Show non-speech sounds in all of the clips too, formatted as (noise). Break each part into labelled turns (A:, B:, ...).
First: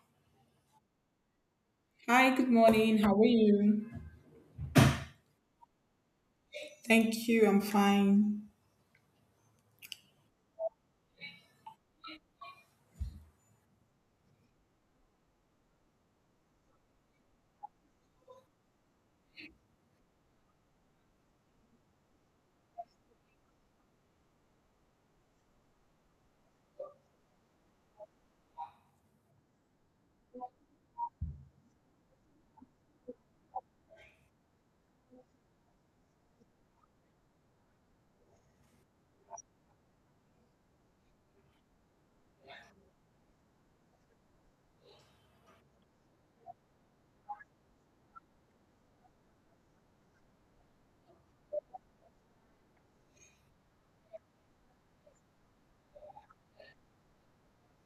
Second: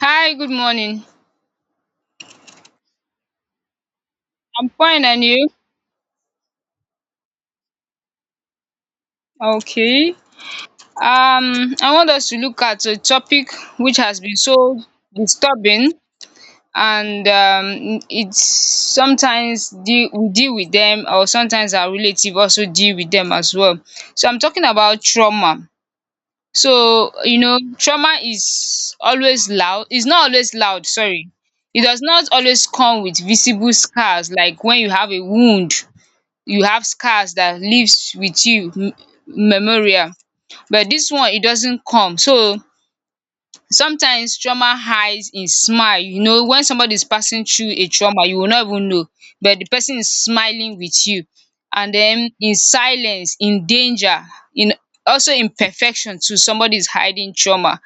A: Hi, good morning.
B: Hi, good morning. How are you?
A: I'm fine and you?
B: Thank you. I'm fine.
A: Okay. I want us to look at a topic which has been so disturbing, and we deal with them, or sometimes our relative also deal with them as well. So I'm talking about trauma. So, trauma is always loud. It's not always loud, sorry. It does not always come with visible scars, like when you have a wound, you have scars that lives with you, memorial. But this one, it doesn't come. So sometimes trauma hides in smile. You know, when somebody is passing through a trauma, you will not even know, but the person is smiling with you. And then in silence, in danger, in also in perfection too, somebody is hiding trauma,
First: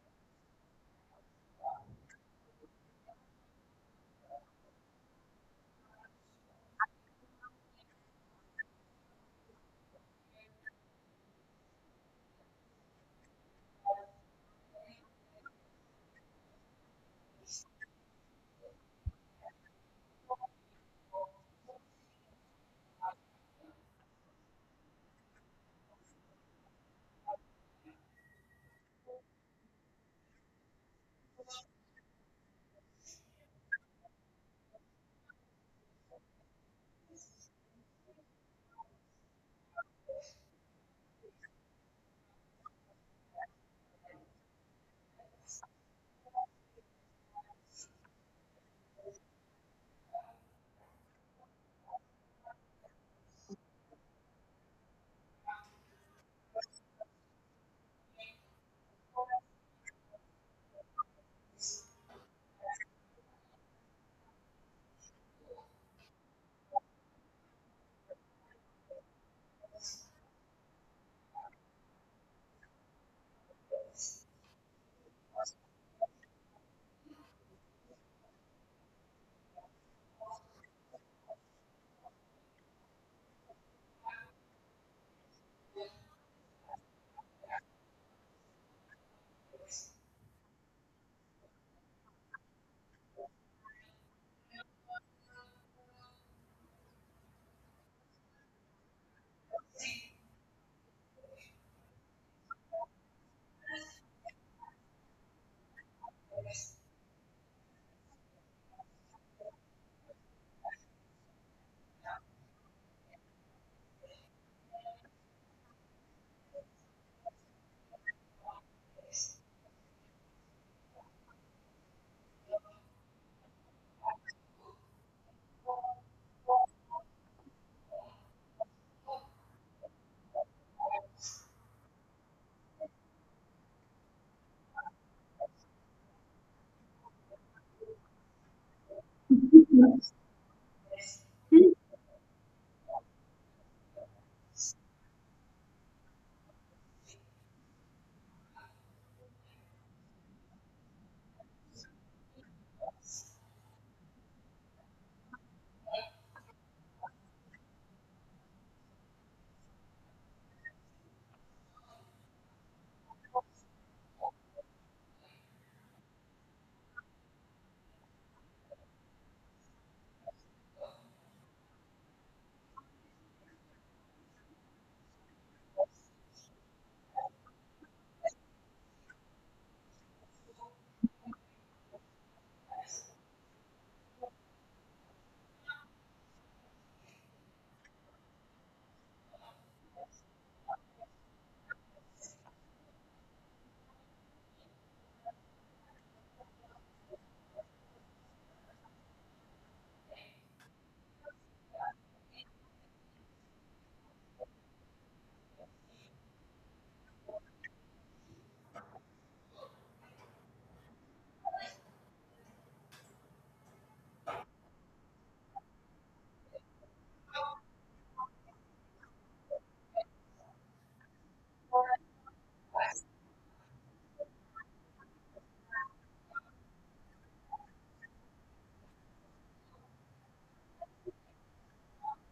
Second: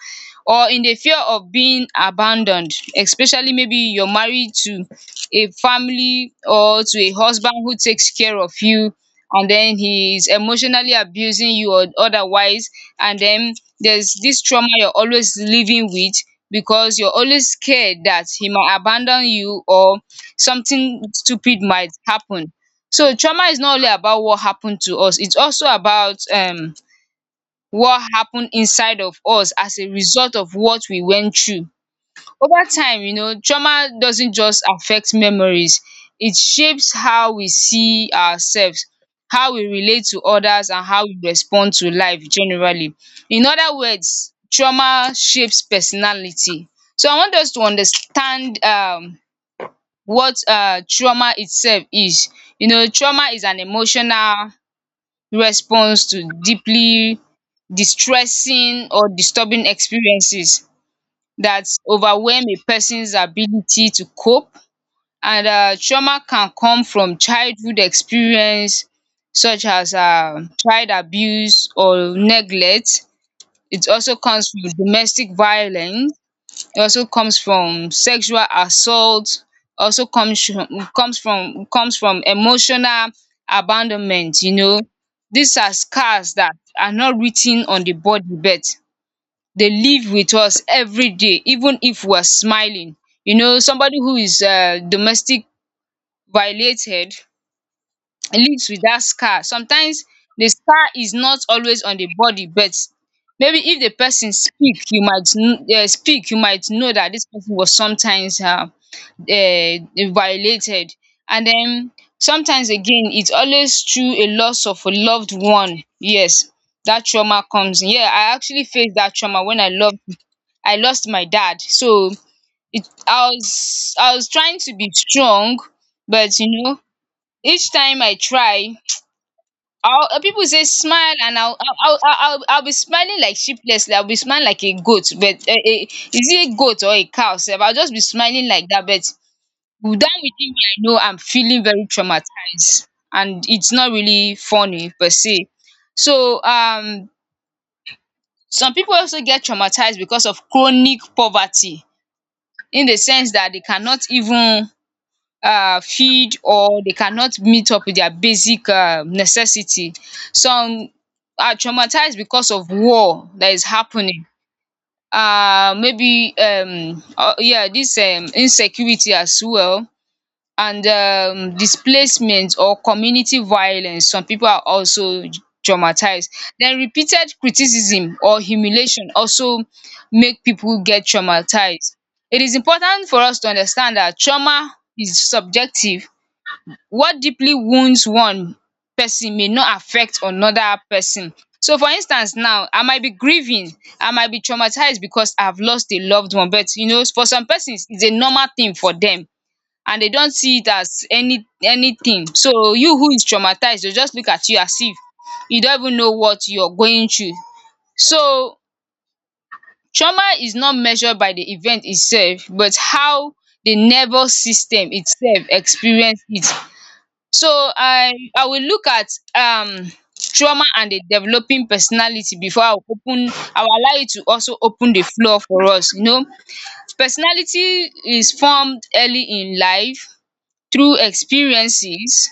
A: or in the fear of being abandoned, especially maybe you're married to a family or to a husband who takes care of you, and then he is emotionally abusing you or otherwise. And then there's this trauma you're always living with, because you're always scared that he might abandon you, or something stupid might happen. So trauma is not only about what happened to us, it's also about what happened inside of us as a result of what we went through. Over time, you know, trauma doesn't just affect memories, it shapes how we see ourselves, how we relate to others, and how we respond to life generally. In other words, trauma shapes personality. So I want us to understand what trauma itself is. You know, trauma is an emotional response to deeply distressing or disturbing experiences that overwhelm a person's ability to cope, and trauma can come from childhood experience, such as child abuse or neglect. It also comes from domestic violence, it also comes from sexual assault, also comes from emotional abandonment. These are scars that are not written on the body, but they live with us every day, even if we're smiling. You know, somebody who is domestic violated lives with that scar. Sometimes the scar is not always on the body, but maybe if the person speak, you might know that this person was sometimes uh, violated. And then sometimes again, it's always through a loss of a loved one. Yes, that trauma comes in. Yeah, I actually faced that trauma when I lost my dad. So it I was trying to be strong, but each time I try, people say smile, and I'll be smiling like sheeplessly. I'll be smiling like a goat, but is it a goat or a cow? Sef? I'll just be smiling like that, but down within me, I know I'm feeling very traumatized, and it's not really funny per se. So some people also get traumatized because of chronic poverty, in the sense that they cannot even feed, or they cannot meet up with their basic necessity. Some are traumatized because of war that is happening, maybe yeah dis insecurity as well, and displacement or community violence. Some pipu are also traumatized. Den repeated criticism or humiliation also make pipu get traumatized. It is important for us to understand dat trauma is subjective. What deeply wounds one pesin may not affect another pesin. So for instance now, I might be grieving, I might be traumatized because I have lost a loved one, but you know, for some pesins it's a normal thing for dem, and they don't see it as anything. So you who is traumatized, they'll just look at you as if you don't even know what you're going through. So trauma is not measured by the event itself, but how the nervous system itself experience it. So I will look at um trauma and the developing personality, before I will allow it to also open the floor for us. You know, personality is formed early in life through experiences,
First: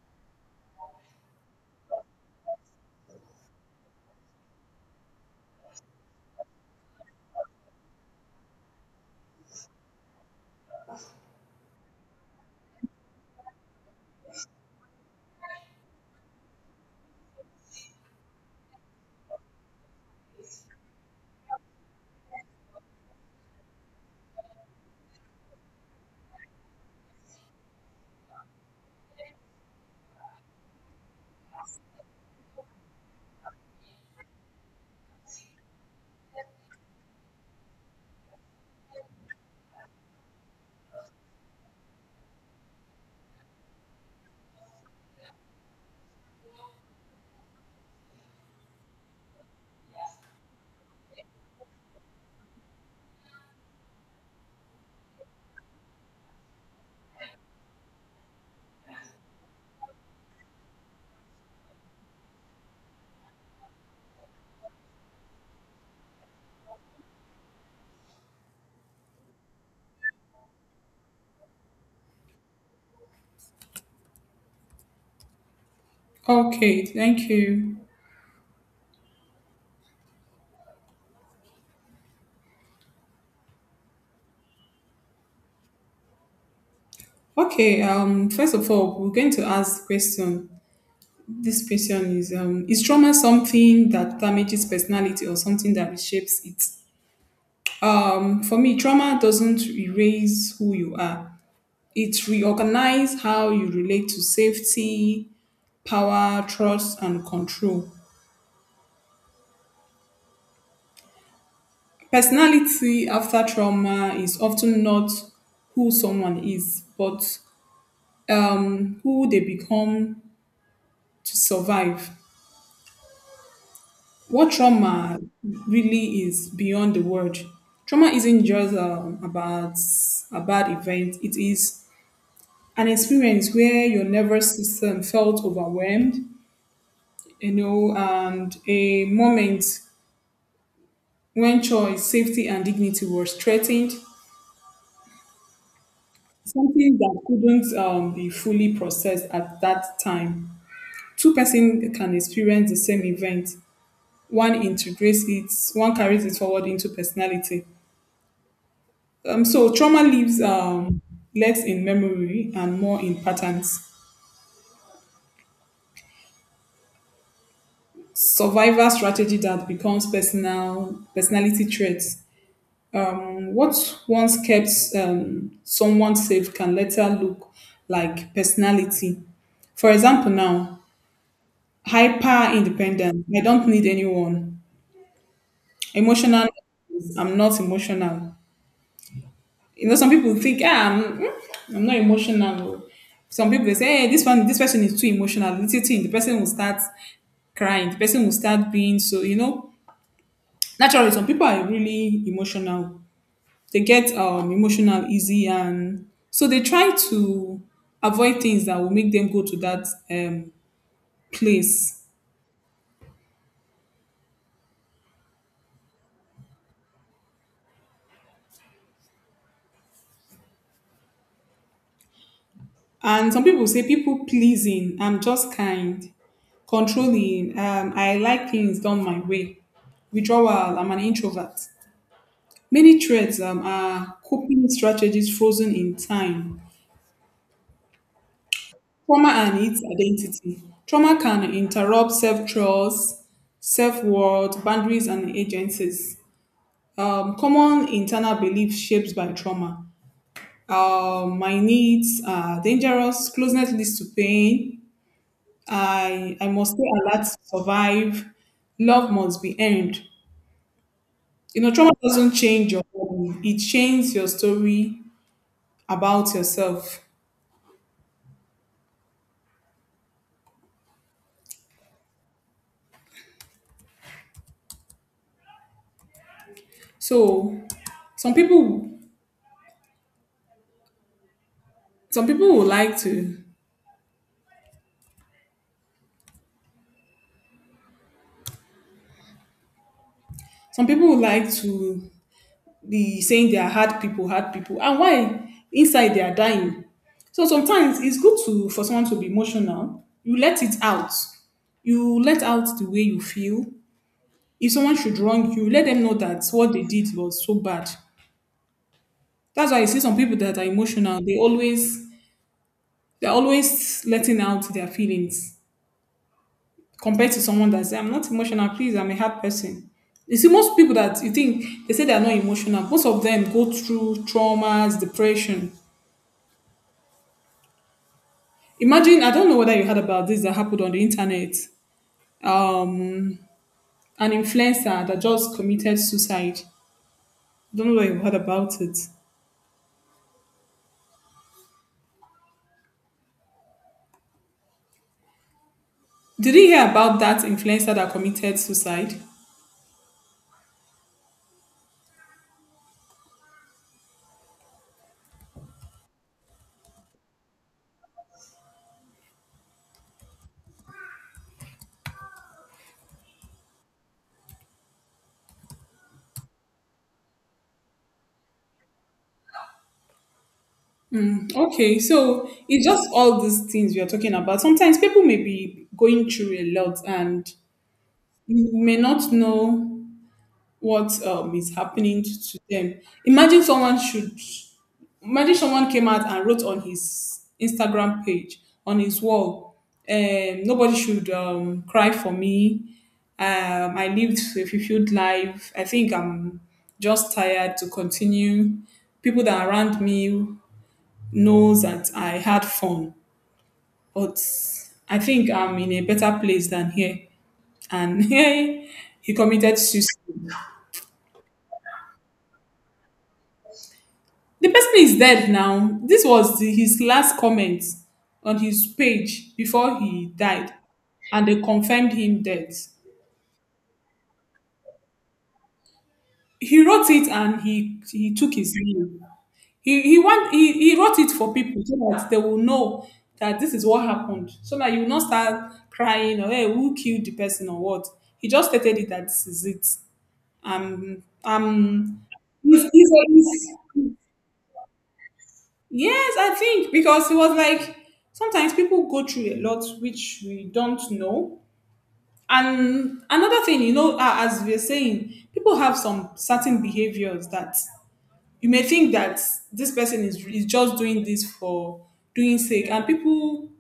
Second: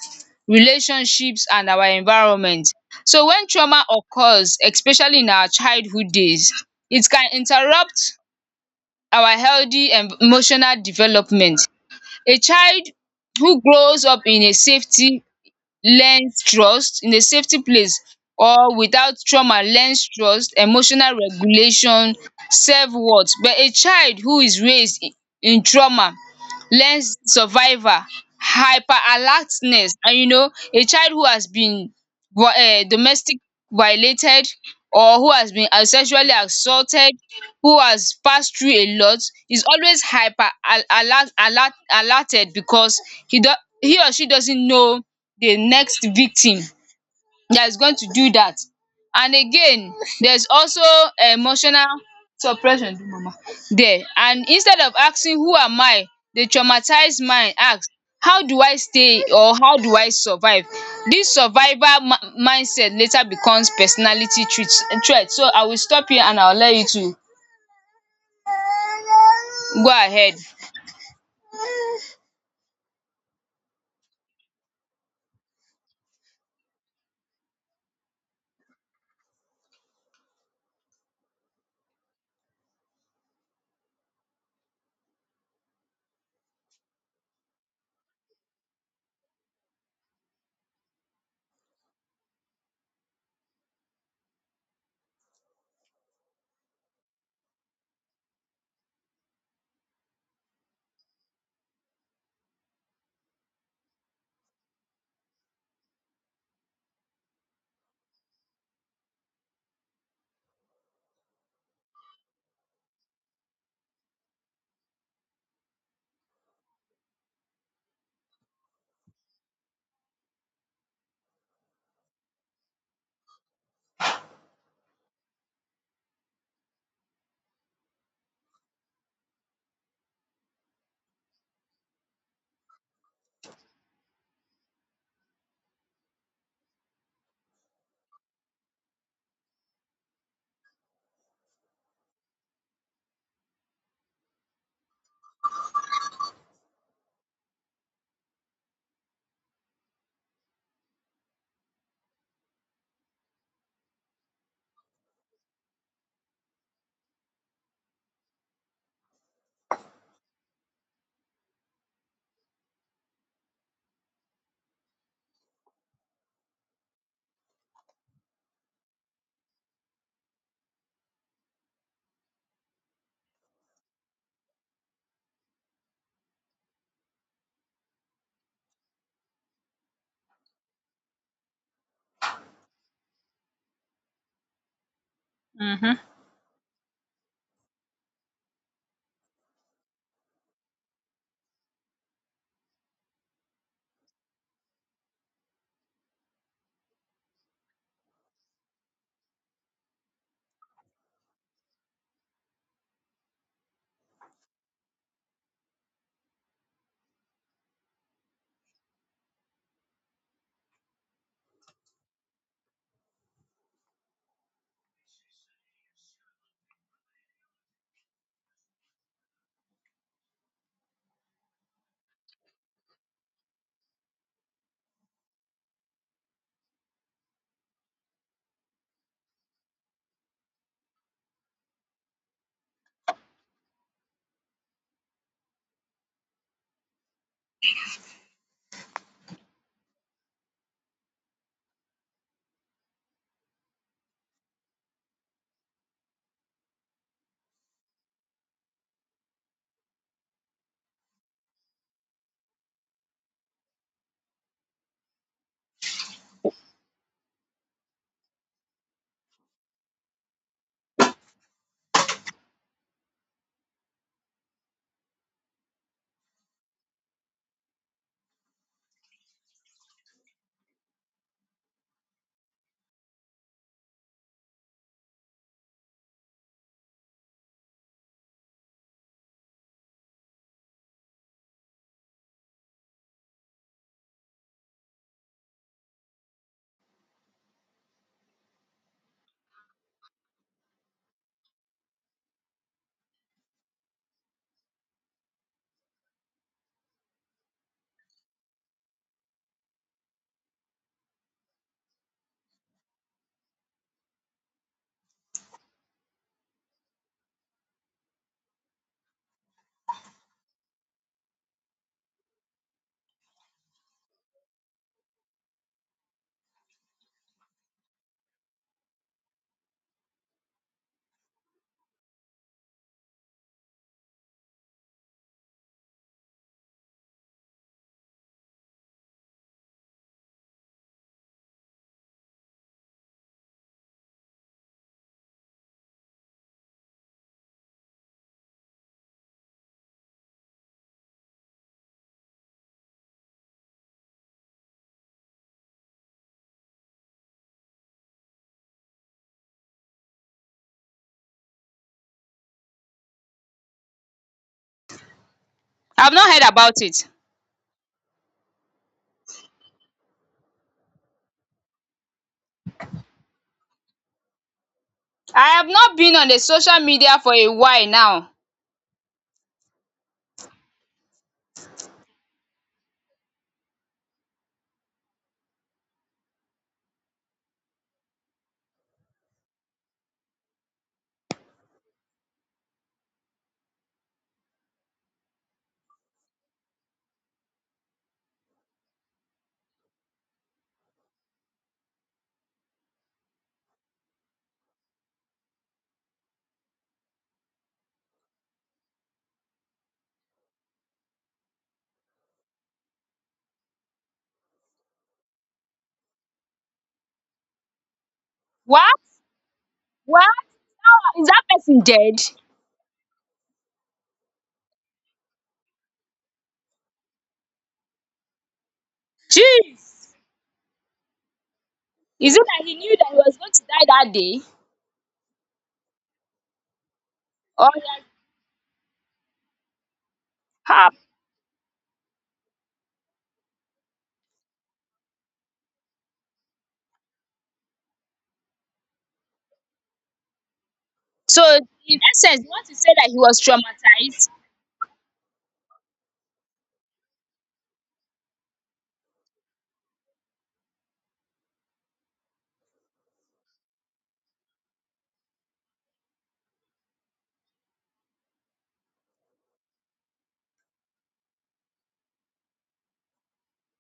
A: relationships, and our environment. So when trauma occurs, especially in our childhood days, it can interrupt our healthy emotional development. A child who grows up in a safety learns trust in a safety place, or without trauma, learns trust, emotional regulation, self-worth. But a child who is raised in trauma learns survival, hyper alertness. And you know, a child who has been domestic violated, or who has been as sexually assaulted, who has passed through a lot, is always hyper al alert alert alerted, because he do he or she doesn't know the next victim that is going to do that. And again, there's also emotional suppression there. And instead of asking who am I, the traumatized mind ask how do I stay, or how do I survive? This survival ma mindset later becomes personality treat threat. So I will stop here and I'll let you to go ahead.
B: Okay, thank you. Okay, first of all, we're going to ask the question. This question is trauma something that damages personality or something that reshapes it? For me, trauma doesn't erase who you are. It reorganizes how you relate to safety, power, trust, and control. Personality after trauma is often not who someone is, but who they become to survive. What trauma really is beyond the word. Trauma isn't just about a bad event, it is an experience where your nervous system felt overwhelmed, you know, and a moment when choice, safety, and dignity was threatened. Something that couldn't be fully processed at that time. Two-person can experience the same event. One integrates it, one carries it forward into personality. So trauma leaves less in memory and more in patterns. Survival strategy that becomes personality traits. What once kept someone safe can later look like personality. For example, now hyper independent. I don't need anyone. Emotional. I'm not emotional. You know, some people think, ah, I'm not emotional. Some people they say, hey, this one, this person is too emotional. Little thing, the person will start crying. The person will start being so. You know, naturally, some people are really emotional. They get emotional easy, and so they try to avoid things that will make them go to that place. And some people say people pleasing, I'm just kind, controlling, I like things done my way, withdrawal, I'm an introvert. Many traits are coping strategies frozen in time. Trauma and its identity. Trauma can interrupt self trust, self worth, boundaries, and agencies. Common internal beliefs shaped by trauma. My needs are dangerous, closeness leads to pain, I must stay alert to survive. Love must be earned. You know, trauma doesn't change your body. It changes your story about yourself. So some people some people would like to some people would like to be saying they are hard people, hard people. And why? Inside they are dying. So sometimes it's good to for someone to be emotional. You let it out. You let out the way you feel. If someone should wrong you, let them know that what they did was so bad. That's why you see some people that are emotional. They're always letting out their feelings compared to someone that say, "I'm not emotional. Please, I'm a hard person." You see, most people that you think they say they are not emotional, most of them go through traumas, depression. Imagine, I don't know whether you heard about this that happened on the internet. Um, an influencer that just committed suicide. I don't know whether you heard about it. Did you hear about that influencer that committed suicide?
A: I've not heard about it. I have not been on the social media for a while now.
B: Okay, so it's just all these things we are talking about. Sometimes people may be going through a lot and you may not know what is happening to them. Imagine someone should, imagine someone came out and wrote on his Instagram page, on his wall, nobody should cry for me. I lived a fulfilled life. I think I'm just tired to continue. People that are around me knows that I had fun, but I think I'm in a better place than here. And
A: What?
B: (laughs) he committed
A: What?
B: suicide.
A: Now is that person dead?
B: The person is dead now. This was the, his last comment on his page before
A: Jeez.
B: he died, and they confirmed
A: Is it
B: him
A: that
B: dead.
A: he knew that he was going to die that day?
B: He wrote it and
A: Or
B: he
A: that
B: he took his leave.
A: how?
B: He wrote it for people so that they will know that this is what happened, so that you will not start crying or hey who killed the person or what. He just stated it that this is it. Um
A: So in
B: um.
A: essence, you want to
B: He's,
A: say that
B: he's,
A: he was
B: he's,
A: traumatized?
B: Yes, I think because it was like sometimes people go through a lot which we don't know. And another thing, you know, as we're saying, people have some certain behaviors that you may think that is just doing this for doing sake. And people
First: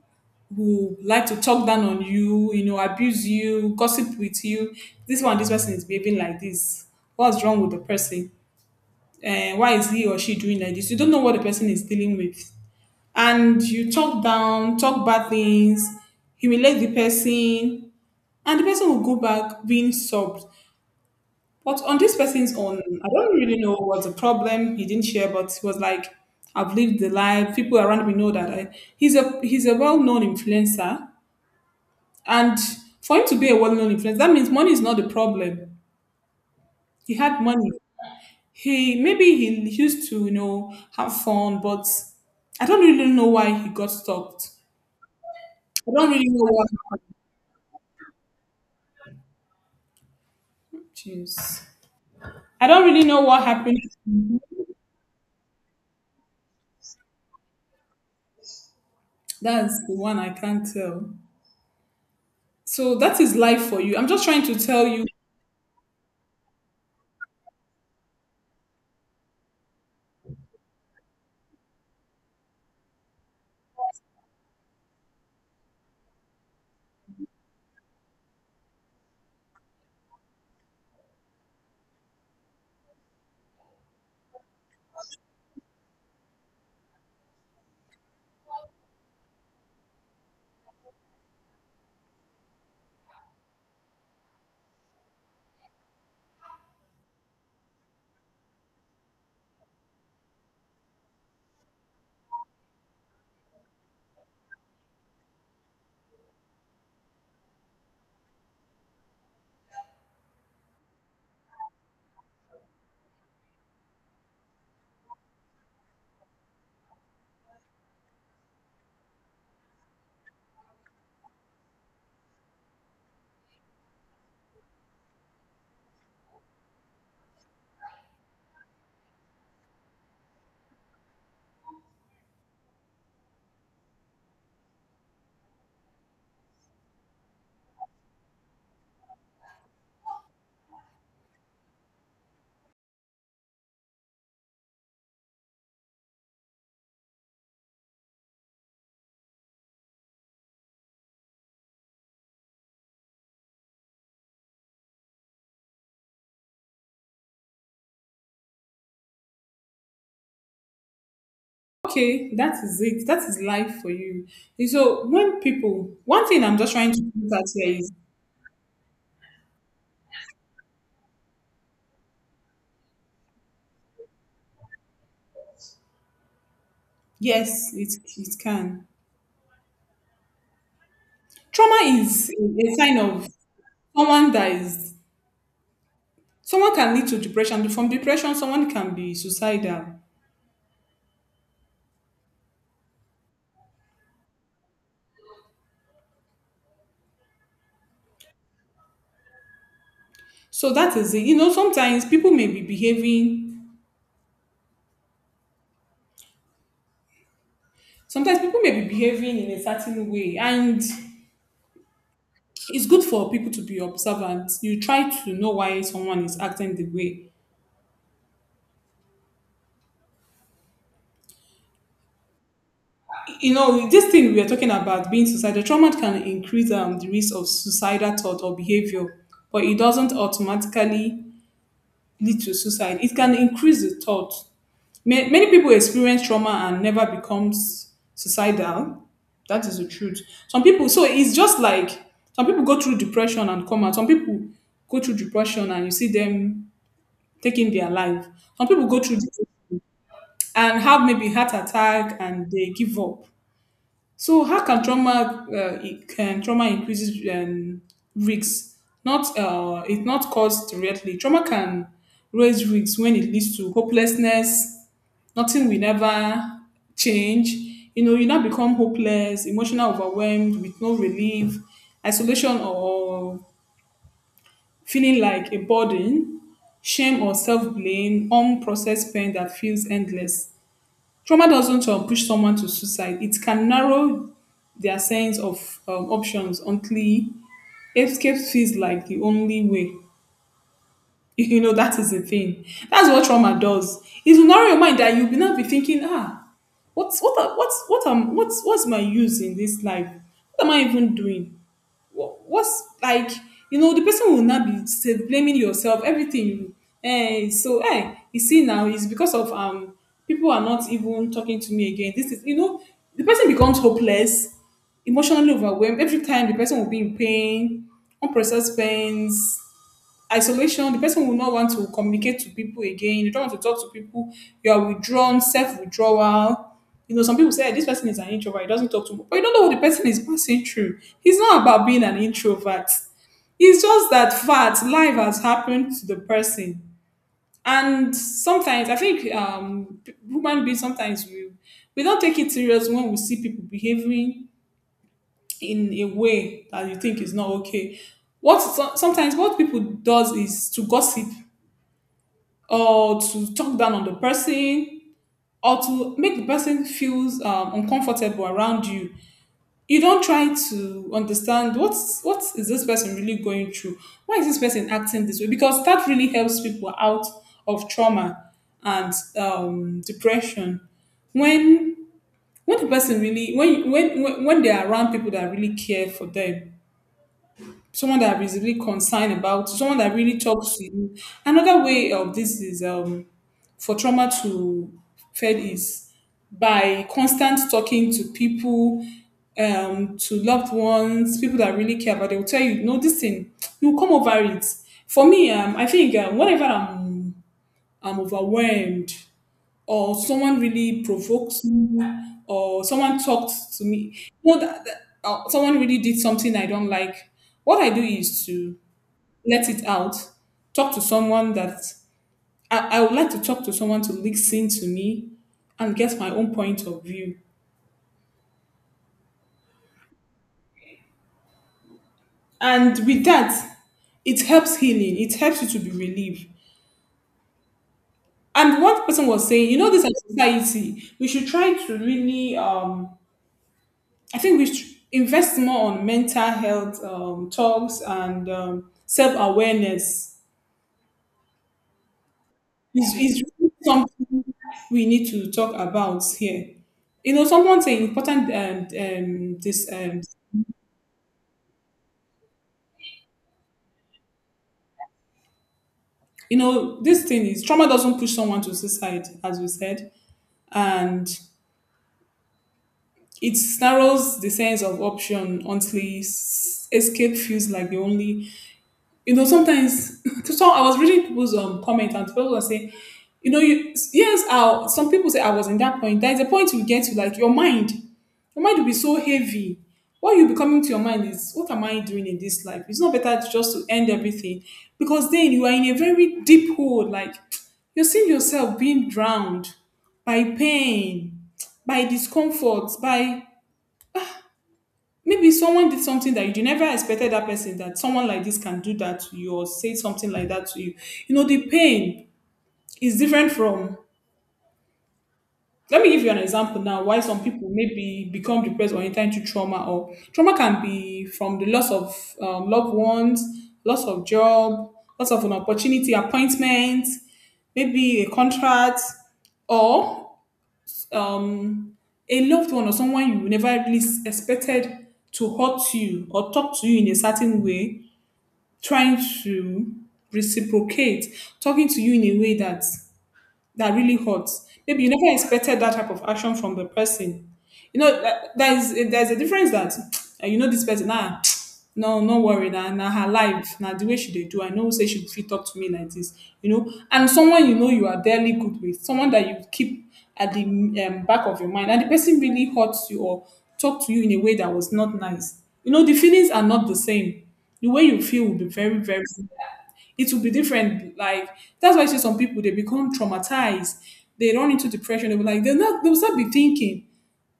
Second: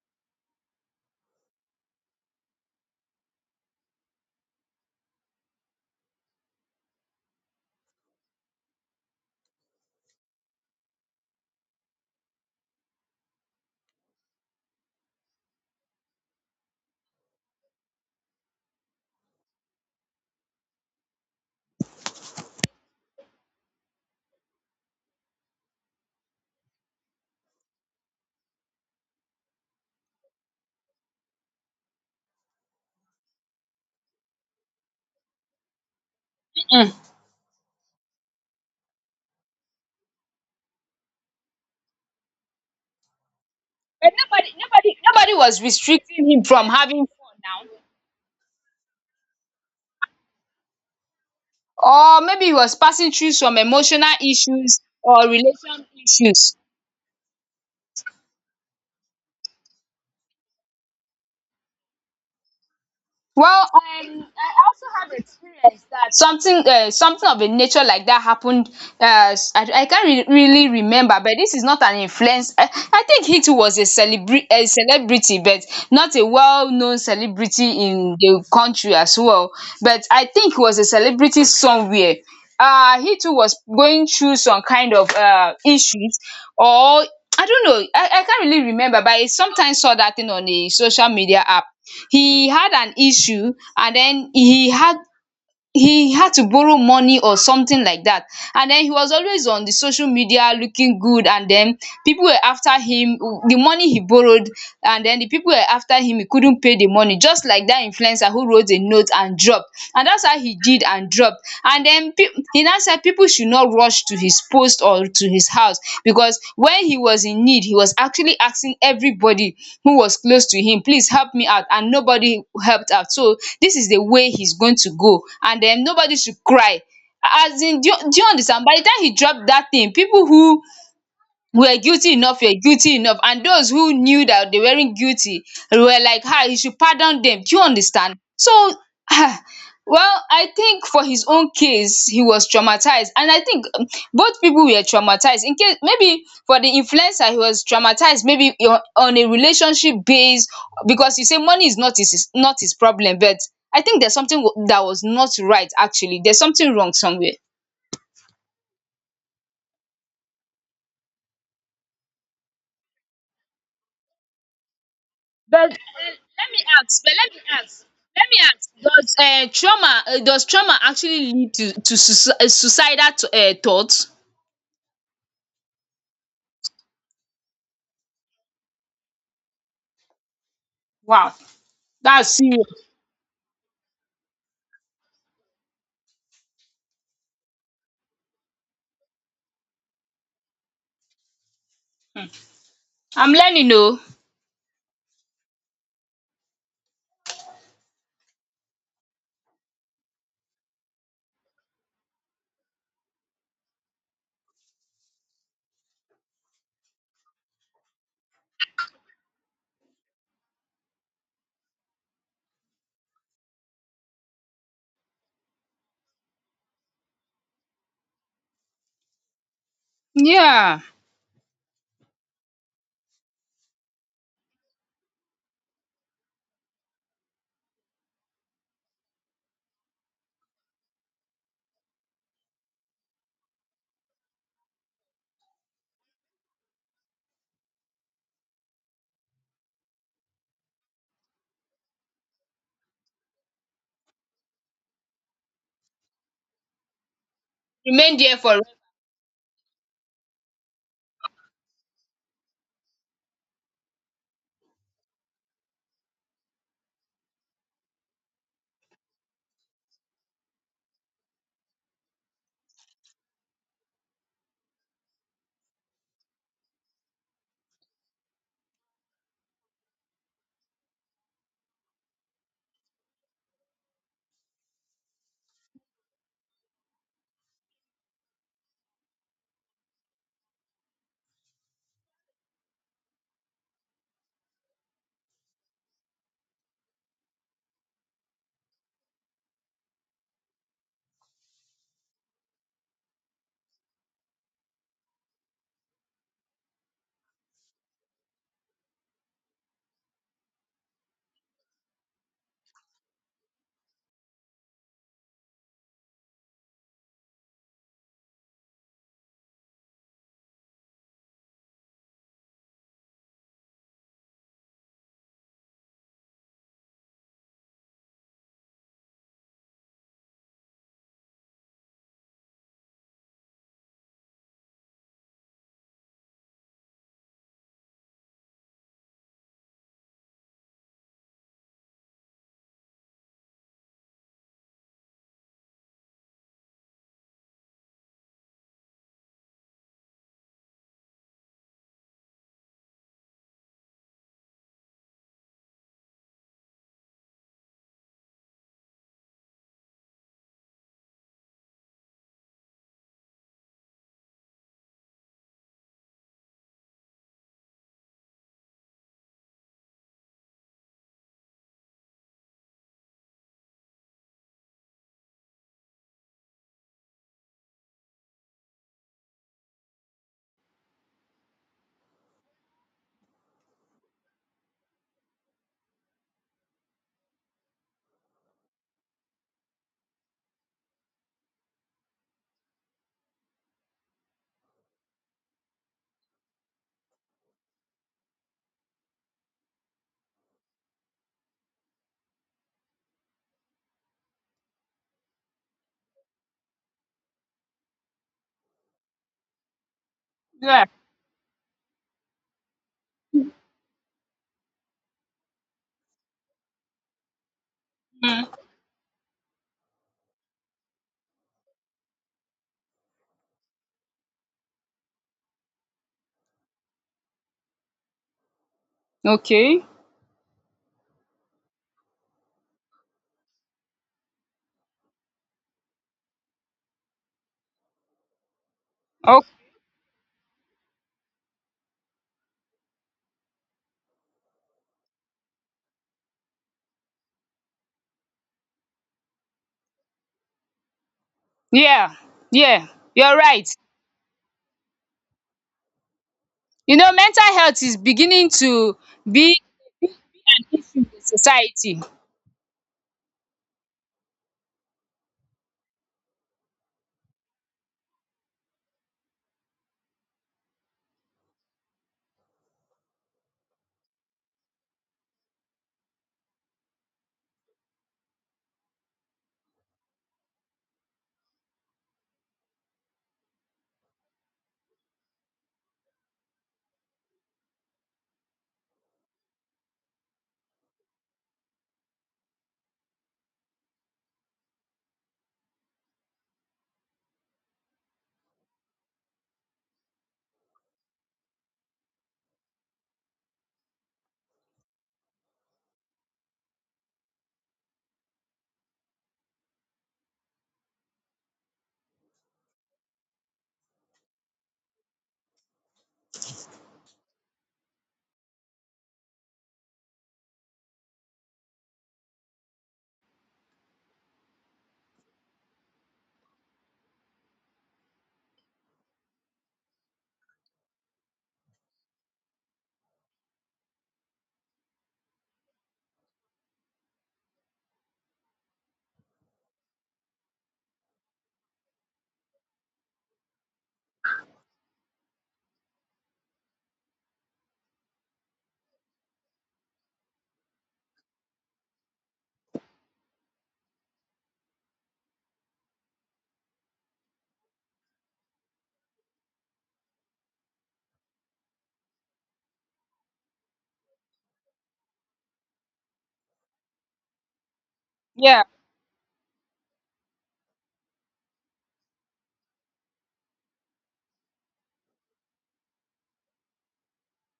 B: who like to talk down on you, you know, abuse you, gossip with you. This one, this person is behaving like this. What's wrong with the person? And why is he or she doing like this? You don't know what the person is dealing with and you talk down, talk bad things, humiliate the person, and the person will go back being sobbed. But on this person's own, I don't really know what's the problem. He didn't share, but he was like, I've lived the life. People around me know that I, he's a well-known influencer. And for him to be a well-known influencer, that means money is not the problem.
A: Mm.
B: He had money. He used to, you know, have fun, but I don't really know why he got
A: But
B: stopped.
A: nobody, nobody, nobody was
B: I don't really
A: restricting him
B: know
A: from
B: what.
A: having fun now.
B: Jeez.
A: Or maybe he
B: I
A: was
B: don't really
A: passing
B: know
A: through
B: what
A: some
B: happened.
A: emotional issues or relation issues.
B: That's the one I can't tell. So that is life
A: Well,
B: for you. I'm
A: I
B: just trying to tell you,
A: something something of a nature like that happened. I can't really remember, but this is not an influence. I think he too was a celebrity, but not a well-known celebrity in the country as well. But I think he was a celebrity somewhere. He too was going through some kind of issues, or I don't know. I can't really remember, but I sometimes saw that thing on a social media app. He had an issue, and then he had to borrow money or something like that. And then he was always on the social media looking good, and then people were after him, the money he borrowed. And then the people were after him, he couldn't pay the money, just like that influencer who wrote a note and dropped. And that's how he did and dropped job. And den he now said, "People should not rush to his post or to his house, because when he was in need he was actually asking everybody who was close to him, please help me out, and nobody helped out. So this is the way he's going to go, and then nobody should cry." As in, do you understand? By the time he dropped that thing, people who were guilty enough were guilty enough, and those who knew that they weren't guilty were like, ah, you should pardon them. Do you understand? So, ah, well, I think for his own case he was traumatized. And I think both people were traumatized, in case maybe for the influencer he was traumatized maybe on a relationship base, because he say money is not his, is not his problem. But I think there's something that was not right. Actually, there's something wrong somewhere.
B: okay, that is it. That is life for you. And so when
A: But
B: people, one thing
A: let
B: I'm
A: me
B: just trying to
A: ask, but let
B: put
A: me
B: out here
A: ask,
B: is,
A: let me ask. Does trauma actually lead to suicidal thoughts?
B: yes, it can.
A: Wow,
B: Trauma is
A: that's serious.
B: a sign of someone that is, someone can lead to depression. From depression, someone can be suicidal.
A: I'm learning, oh.
B: So that is it. You know, sometimes people may be behaving in a certain way and it's good for people to be observant. You try to know why someone is acting the way.
A: Yeah.
B: You know, this thing we are talking about being suicidal, trauma can increase the risk of suicidal thought or behavior, but it doesn't automatically lead to suicide. It can increase the thought. Many people experience trauma and never becomes suicidal. That is the truth. Some people, so it's just like some people go through depression and come out. Some people go through depression and you see them taking their
A: Remain
B: life.
A: there for.
B: Some people go through and have maybe heart attack and they give up. So how can trauma it can trauma increases risks? Not it's not caused directly. Trauma can raise risks when it leads to hopelessness. Nothing will never change. You know, you now become hopeless, emotional overwhelmed with no relief, isolation or feeling like a burden, shame or self blame, unprocessed pain that feels endless. Trauma doesn't push someone to suicide. It can narrow their sense of options until escape feels like the only way. You know, that is the thing. That's what trauma does. It will narrow your mind that you'll be not be thinking, ah, what's what are- what's what am what's my use in this life, what am I even doing? What's like, you know, the person will not be self blaming yourself everything. Eh, so eh, you see now, it's because of people are not even talking to me again, this is, you know, the person becomes hopeless, emotionally overwhelmed. Every time the person will be in pain, unprocessed pains, isolation. The person will not want to communicate to people again, they don't want to talk to people. You are withdrawn, self-withdrawal. You know, some people say, "Eh, this person is an introvert, he doesn't talk to me," but you don't know what the person is passing through. It's not about being an introvert, it's just that fact life has happened to the person. And sometimes I think human beings, sometimes we don't take it serious when we see people behaving in a way that you think is not okay. What sometimes what people does is to gossip, or to talk down on the person, or to make the person feels uncomfortable around you. You don't try to understand what's what is this person really going through, why is this person acting this way, because that really helps people out of trauma and depression. when when the person really when they are around people that really care for them, someone that is really concerned, about someone that really talks to you. Another way of this is for trauma to fade is by constant talking to people, to loved ones, people that really care about. They will tell you, no, this thing, you come over it. For me, I think whenever I'm overwhelmed or someone
A: Yeah.
B: really provokes me or someone talks to me, no, that, that- someone really did something I don't like. What I do is
A: Mm.
B: to let it out, talk to someone that I would like to talk to someone to listen to me and get my own point of view.
A: Okay.
B: And with that, it helps healing, it helps you to be relieved. And one person
A: Oh,
B: was saying, this as society, we should try to really, I think we should invest more on mental health talks and self awareness.
A: yeah, yeah.
B: Is
A: You're
B: is
A: right.
B: really something we need to talk about here.
A: You know,
B: You know,
A: mental
B: someone
A: health is
B: saying
A: beginning
B: important um,
A: to
B: um,
A: be
B: this um,
A: an issue in society.
B: you know, this thing is trauma doesn't push someone to suicide, as we said, and it narrows the sense of option until escape feels like the only, sometimes. (laughs) So I was reading people's comment and people were saying, you yes, I some people say I was in that point. There is a point you get to like your mind will be so heavy. What you be coming to your mind is, what am I doing in this life? It's not better just to end everything because then you are in a very deep hole. Like (tsk) you're seeing yourself being drowned by pain, by discomfort, by maybe someone did something that you never expected that person, that someone like this can do that to you or say something like that to you. You know, the pain is different from, let me give you an example now. Why some people maybe become depressed or enter into trauma, or trauma can be from the loss of loved ones, loss of job, loss of an opportunity appointment, maybe a contract, or um, a loved one or someone you never least expected to hurt you or talk to you in a certain way, trying to reciprocate, talking to you in a way that really hurts. Maybe you never expected that type of action from the person. You know, that, that is there's a difference that (tsk) you know this person. Ah, (tsk) no, no worry. Now, nah, nah, her life, now nah, the way she they do, I know say she fit talk to me like this. You know, and someone you know you are dearly good with, someone that you keep at the back of your mind, and the person really hurts you or talk to you in a way that was not nice. You know, the feelings are not the same, the way you feel will
A: Yeah.
B: be very very, it will be different. Like, that's why I see some people they become traumatized, they run into depression, they'll be like they're not, they'll start be thinking,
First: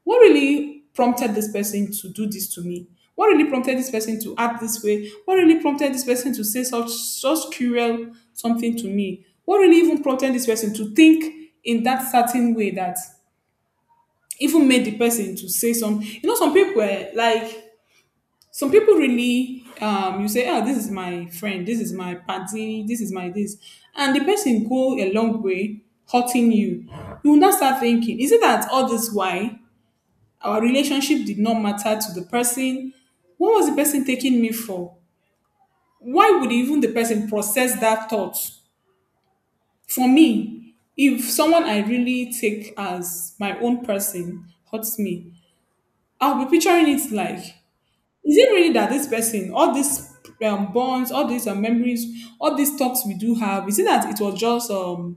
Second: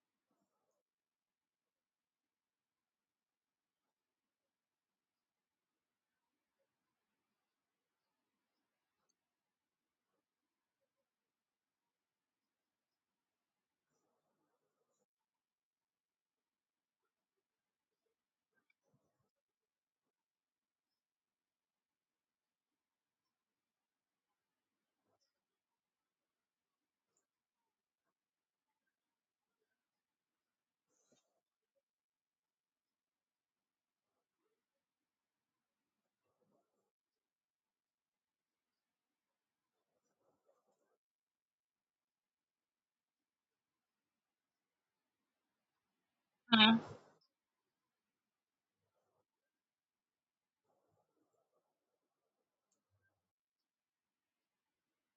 B: what really prompted this person to do this to me? What really prompted this person to act this way? What really prompted this person to say such cruel something to me? What really even prompted this person to think in that certain way, that even made the person to say some, some people, like some people really, you say, ah, this is my friend, this is my party, this is my this, and the person go a long way hurting you. You will now start thinking, is it that all this? Why our relationship did not matter to the person? What was the person taking me for? Why would even the person process that thought? For me, if someone I really take as my own person hurts me, I'll be picturing
A: Mm.
B: it like, is it really that this person, all these bonds, all these memories, all these talks we do have, is it that it was just,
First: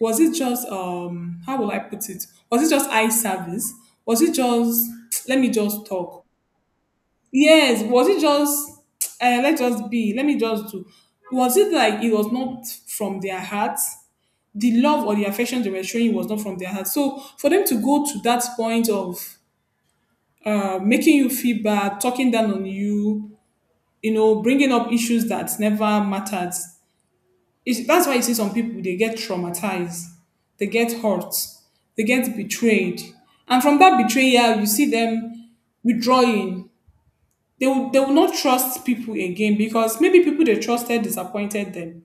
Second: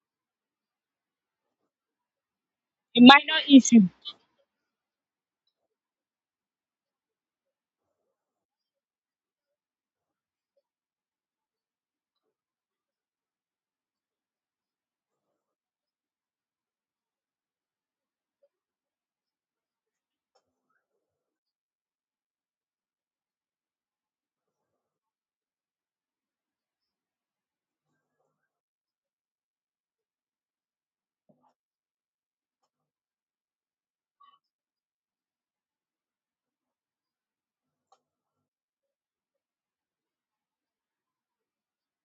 B: was it just how will I put it, was it just
A: A
B: eye
A: minor
B: service?
A: issue.
B: Was it just, (tsk) let me just talk, yes, was it just, (tsk) let's just be, let me just do, was it like it was not from their heart? The love or the affection they were showing was not from their heart. So for them to go to that point of, making you feel bad, talking down on you, you know, bringing up issues that never mattered. That's why you see some people, they get traumatized, they get hurt, they get betrayed. And from that betrayal, you see them withdrawing. They will not trust people again because maybe people they trusted disappointed them.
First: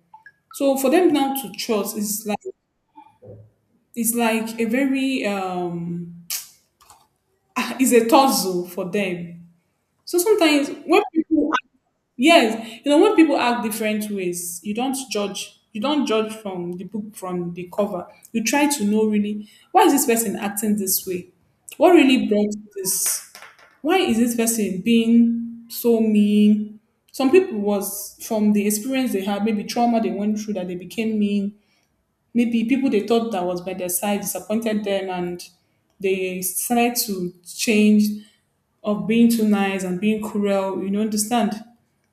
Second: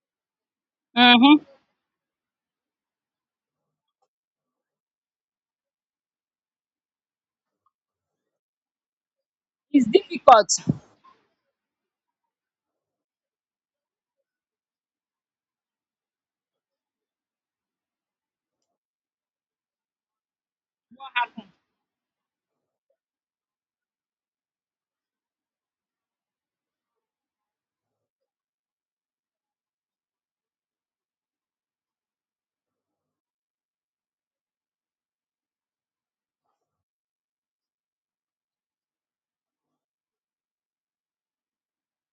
B: So for them now
A: Mm-hmm.
B: to trust is like, it's like a very (laughs) is a tussle for them.
A: It's
B: So
A: difficult.
B: sometimes when people. Yes, you know, when people act different ways, you don't judge. You don't judge from the book, from the cover. You try to know really, why is this person acting this way? What really brought this? Why is this person being so mean? Some people was from the experience they had, maybe trauma they went through, that they became mean. Maybe people they thought that was by their side disappointed them, and they started to change of being too nice and being cruel. You know, understand?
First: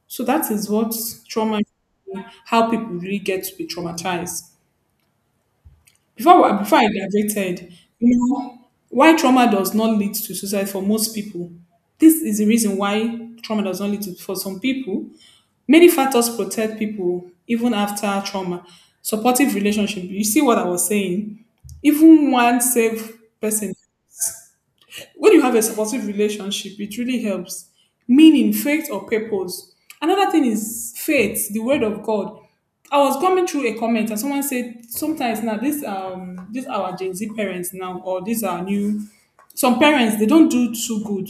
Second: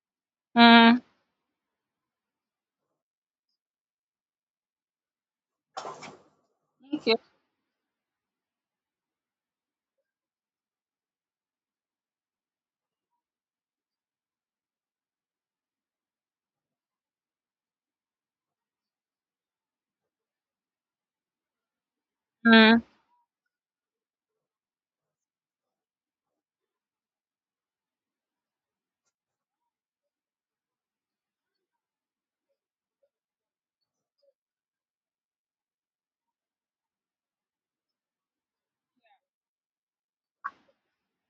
B: So that is what
A: Mm.
B: trauma, how people really get to be traumatized. Before I
A: Okay.
B: graduated, you know, why trauma does not lead to suicide for most people. This is the reason why trauma does not lead to for some people. Many factors protect people even after trauma. Supportive relationship. You see what I was saying? Even one
A: Mm.
B: safe person, when you have a supportive relationship, it really helps. Meaning, faith or purpose. Another thing is faith, the word of God. I was coming through a comment and someone said sometimes now, this these are our Gen Z parents now, or these are new, some parents they don't do too good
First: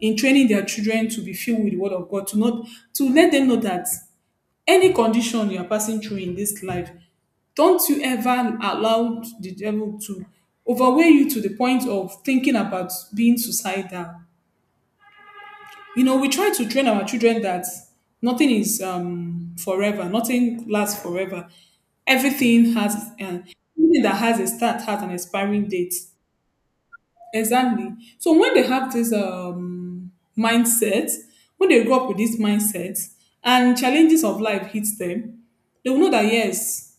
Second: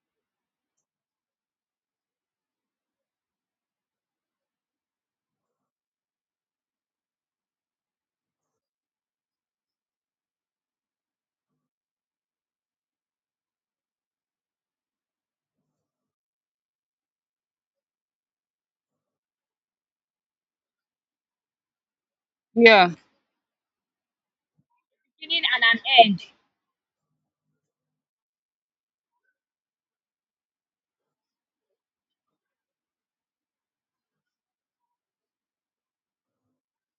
B: in training their children to be filled with the word of God, to not to let them know that any condition you are passing through in this life, don't you ever allow the devil to overweigh you to the point of thinking about being suicidal. You know, we try to train our children that nothing is forever, nothing lasts forever. Everything
A: Yeah.
B: has an everything that has a start has an expiring date. Exactly. So when they have this mindset, when they grow up with this mindset and challenges of life hits them, they will know that, yes,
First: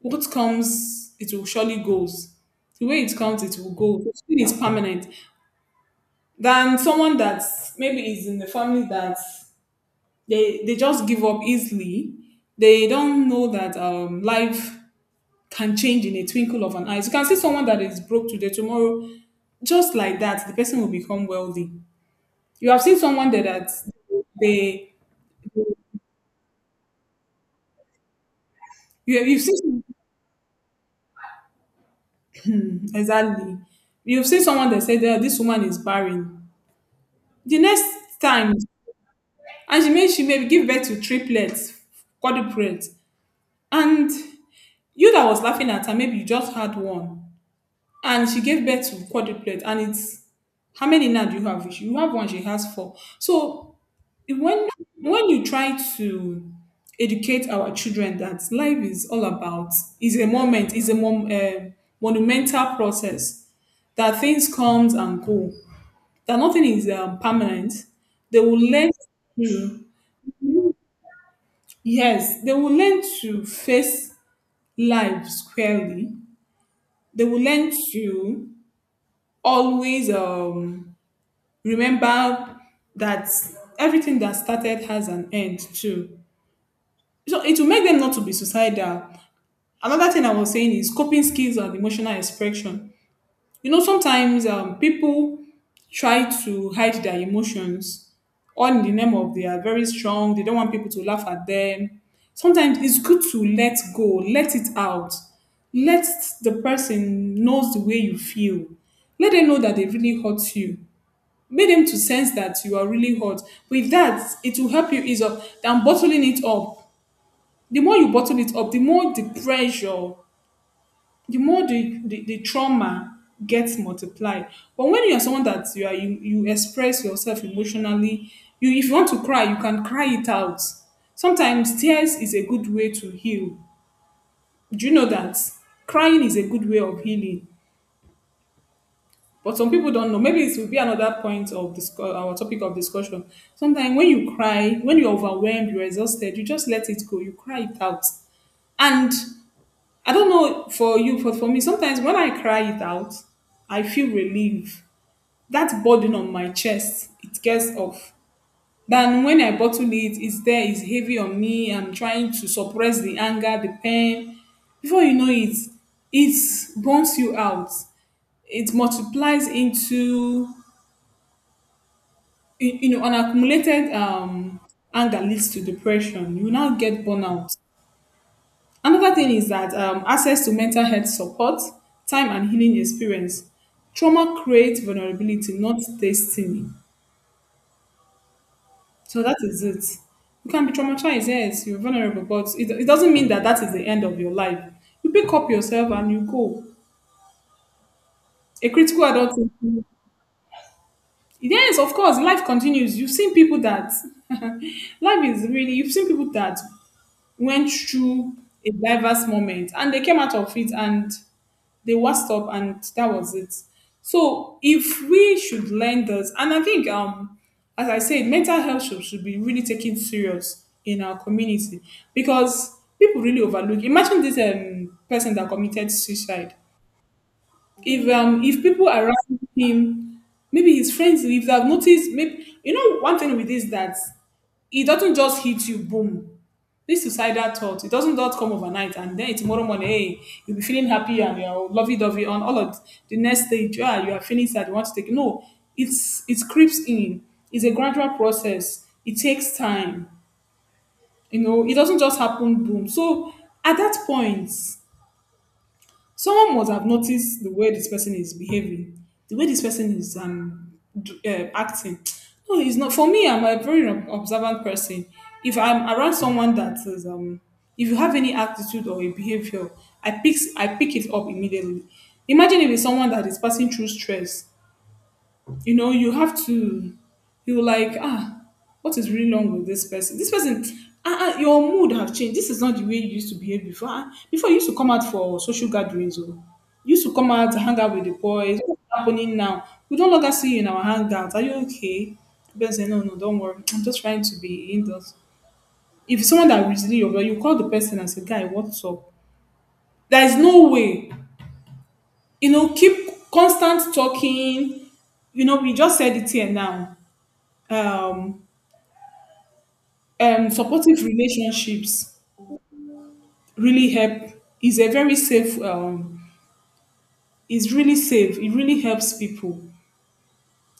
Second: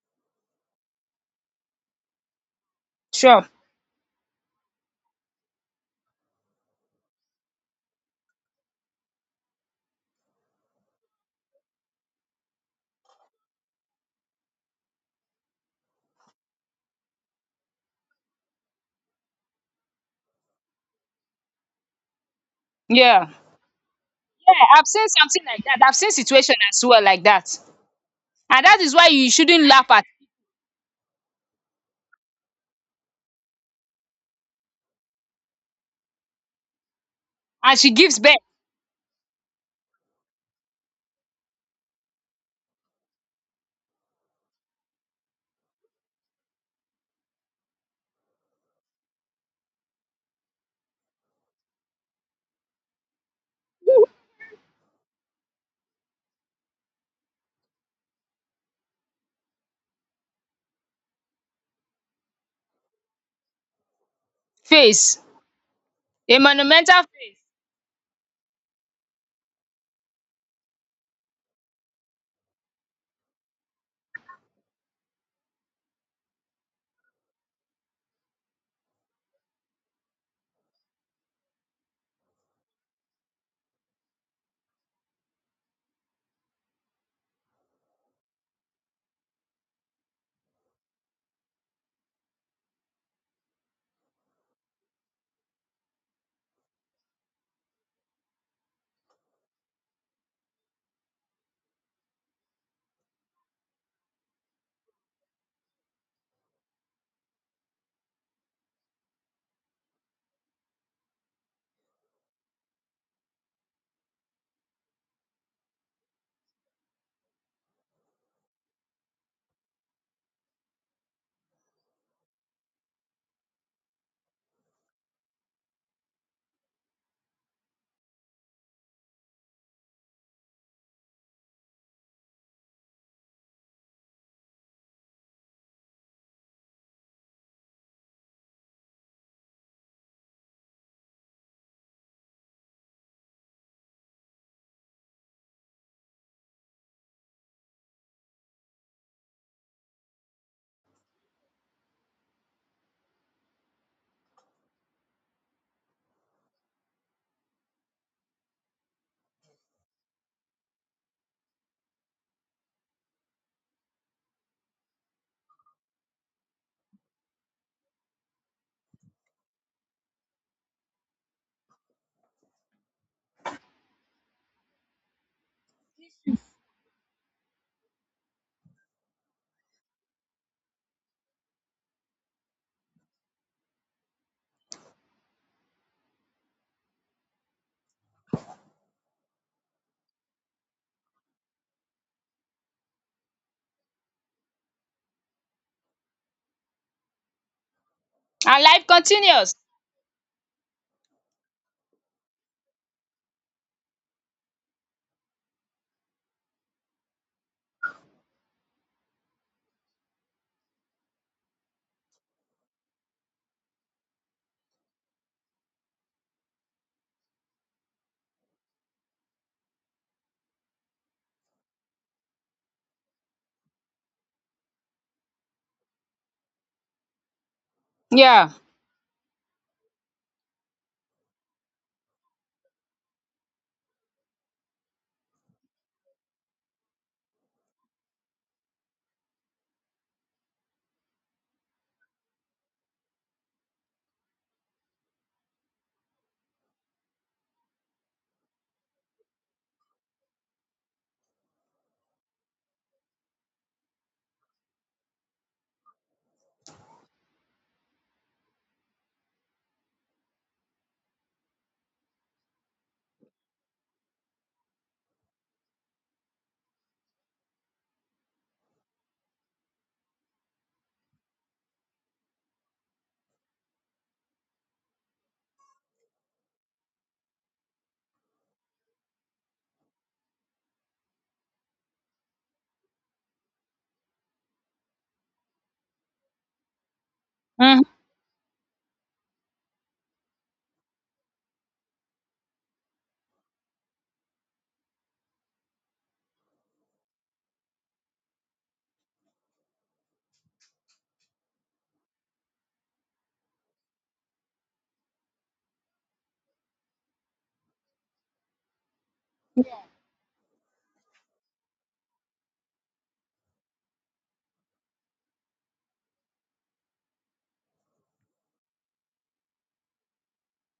B: what comes, it will surely goes. The way it comes,
A: Sure.
B: it will go. It is permanent. Than someone that maybe is in the family that they just give up easily. They don't know that life can change in a twinkle of an eye. You can see someone that is broke today, tomorrow, just like that, the person will become wealthy. You have seen
A: Yeah.
B: someone there that
A: Yeah, I've
B: they
A: seen something like that. I've seen situation as well like that. And that is why
B: you
A: you
B: you've
A: shouldn't
B: seen,
A: laugh at,
B: exactly. You've seen someone that said that this woman is barren. The
A: and
B: next
A: she gives birth
B: time. And she maybe give birth to triplets, quadruplets. And you that was laughing at her, maybe you just had one. And she gave birth to quadruplets. And it's, how many now do you have? You have one, she has four. So when when you try to educate our children that life is all about, is a moment, is a mom, eh, monumental process, that things comes
A: face.
B: and go, that
A: A
B: nothing is
A: monumental face.
B: permanent. They will learn, yes, they will learn to face life squarely, they will learn to always remember that everything that started has an end too. So it will make them not to be suicidal. Another thing I was saying is coping skills and emotional expression. You know, sometimes people try to hide their emotions, all in the name of they are very strong, they don't want people to laugh at them. Sometimes it's good to let go, let it out. Let the person knows the way you feel. Let them know that they really hurt you. Make them to sense that you are really hurt. With that, it will help you ease up than bottling it up. The more you bottle it up, the more the pressure, the more the trauma gets multiplied. But when you're someone that you express yourself emotionally, you if you want to cry, you can cry it out. Sometimes tears is a good way to heal. Do you know that crying is a good way of healing? But some people don't know. Maybe it will be another point of this, our topic of discussion. Sometimes when you cry, when you're overwhelmed, you're exhausted, you just let it go. You cry it out. And I don't know for you, but for me, sometimes when I cry it out, I feel relief. That burden on my chest, it gets off. Than when I bottle it, it's there, it's heavy on me. I'm trying to suppress the anger, the pain. Before you know it, it burns you out. It multiplies into, you know, an accumulated anger leads to depression. You now get burnout. Another thing is that access to mental health support, time, and healing experience. Trauma creates vulnerability, not destiny. So that is it. You can be traumatized, yes, you're vulnerable, but it doesn't mean that that is the end of your life. You pick up yourself and you go.
A: And
B: A
A: life
B: critical adult.
A: continues.
B: Yes, of course, life continues. You've seen people that (laughs) life is really, you've seen people that went through a diverse moment and they came out of it and they washed up and that was it. So if we should learn this, and I think as I said, mental health should be really taken serious in our community because people really overlook. Imagine this person that committed suicide. If um
A: Yeah.
B: if people around him, maybe his friends, if they have noticed, maybe you know one thing with this that it doesn't just hit you boom, this suicidal thought, it doesn't just come overnight, and then tomorrow morning, hey, you'll be feeling happy and you're lovey-dovey on all of the next stage, ah, you are feeling sad, you want to take, no, it creeps in. It's a gradual process, it takes time, you know, it doesn't just happen boom. So at that point someone must have noticed the way this person is behaving, the way this person is acting. No, it's not for me. I'm a very observant person. If I'm around someone that is, if you have any attitude or a behavior, I pick it up immediately. Imagine if it's someone that is passing through stress, you know, you have to, you're like, ah, what is really wrong with this person? This person, ah, ah, your mood have changed. This is not the way you used to behave before. Ah, before you used to come out for social gatherings, oh, you used to come out hang
A: Mm-hmm.
B: out with the boys. What's happening now? We don't longer see you in our hangouts. Are you okay? The person say, no, no, don't worry. I'm just trying to be indoors. If it's someone that really over, you call the person and say, guy, what's up? There is no way, you know, keep constant talking. You know, we just said it here now, um, and supportive relationships really help, is a very safe, is really safe, it really helps people,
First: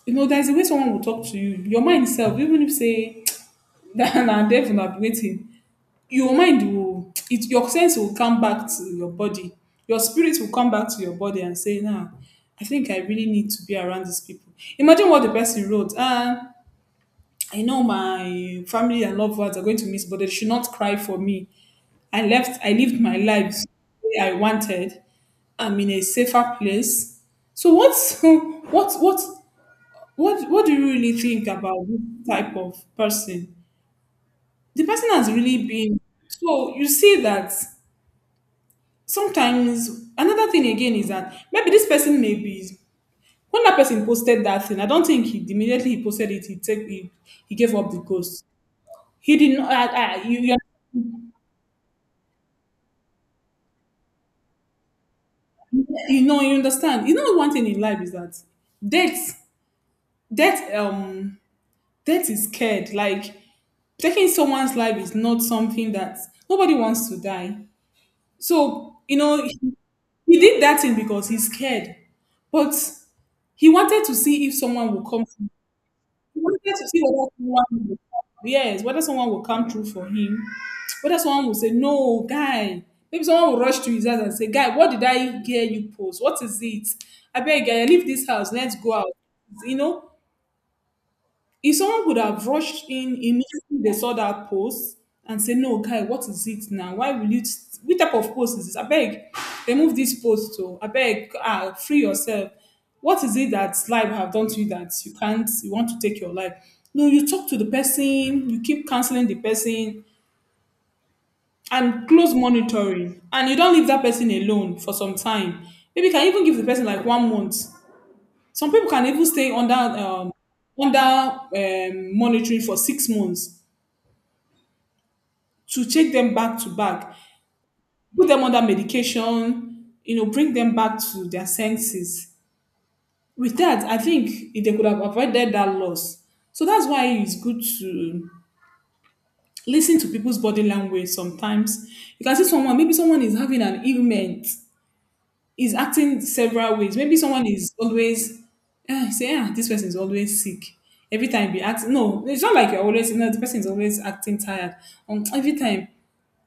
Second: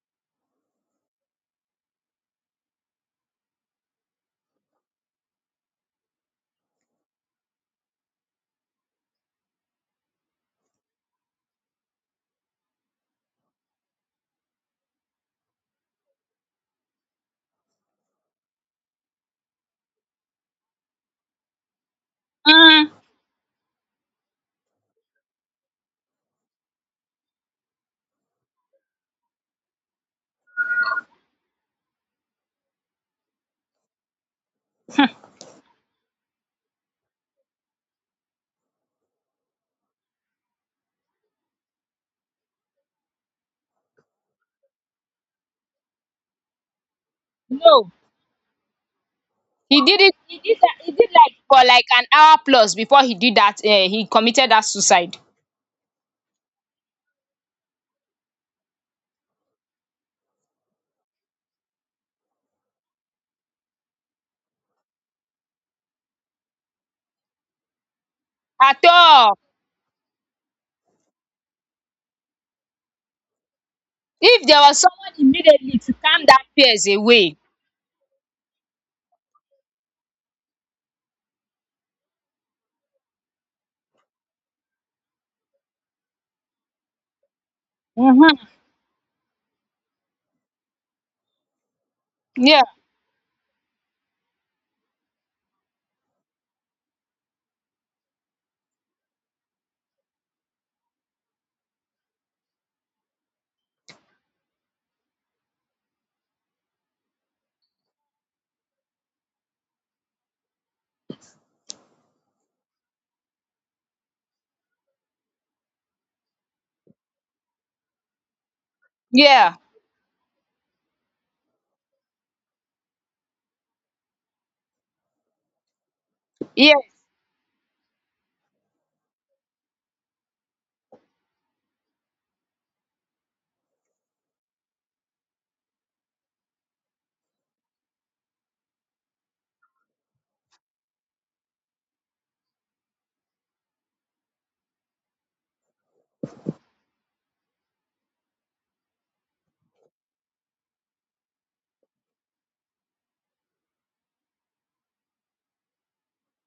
B: you know, there's a way someone will talk to you, your mind self, even if say (laughs) (tsk) that na devil na be waiting, your sense will come back to your body, your spirit will come back to your body and say, nah, I think I really need to be around these people. Imagine what the person wrote, ah, I know my family and loved ones are going to miss, but they should not cry for me. I left, I
A: Mm-hmm.
B: lived my life the way I wanted. I'm in a safer place. So what's (laughs) what do you really think about this type of person? The person has really been, so you see that sometimes another thing again is that maybe this person may be, when that person posted that thing, I don't think he immediately he posted it, he gave up
A: No.
B: the ghost. He did not,
A: He did it he did that he did like for like an hour plus before he did that, he committed that suicide.
B: you know, you understand. You know one thing in life is that death death, death is scared. Like, taking someone's life is not something that, nobody wants to die.
A: At
B: So, you
A: all.
B: know, he did that thing because he's scared. But he wanted to
A: If
B: see if
A: there was
B: someone will
A: someone
B: come through.
A: immediately to calm
B: He
A: that
B: wanted
A: fears
B: to see whether
A: away.
B: someone will come. Yes, whether someone will come through for him. Whether someone will say, no, guy. Maybe someone will rush to his house and say, guy, what did I hear you post? What is it? I beg, guy, leave this
A: Mm-hmm.
B: house. Let's go out. You know, if someone would have
A: Yeah.
B: rushed in immediately they saw that post and say, no, guy, what is it now? Why will you, what type of post is this? I beg, remove this post to, I beg, ah, free yourself. What is it that life have done to you that you can't, you want to take your life? No, you talk to the person, you keep counseling the person, and close monitoring, and you don't leave that person alone for some time. Maybe you can even give the person like 1 month. Some people can even stay
A: Yeah.
B: under monitoring for 6 months to check them back to
A: Yeah.
B: back, put them under medication, you know, bring them back to their senses. With that, I think if they could have avoided that loss. So that's why it's good to listen to people's body language sometimes. You can see someone, maybe someone is having an ailment, is acting several ways. Maybe someone is always, ah, say, ah, this person is always sick. Every time be acting. No, it's not like you're always, you know, the person is always acting tired. Every time,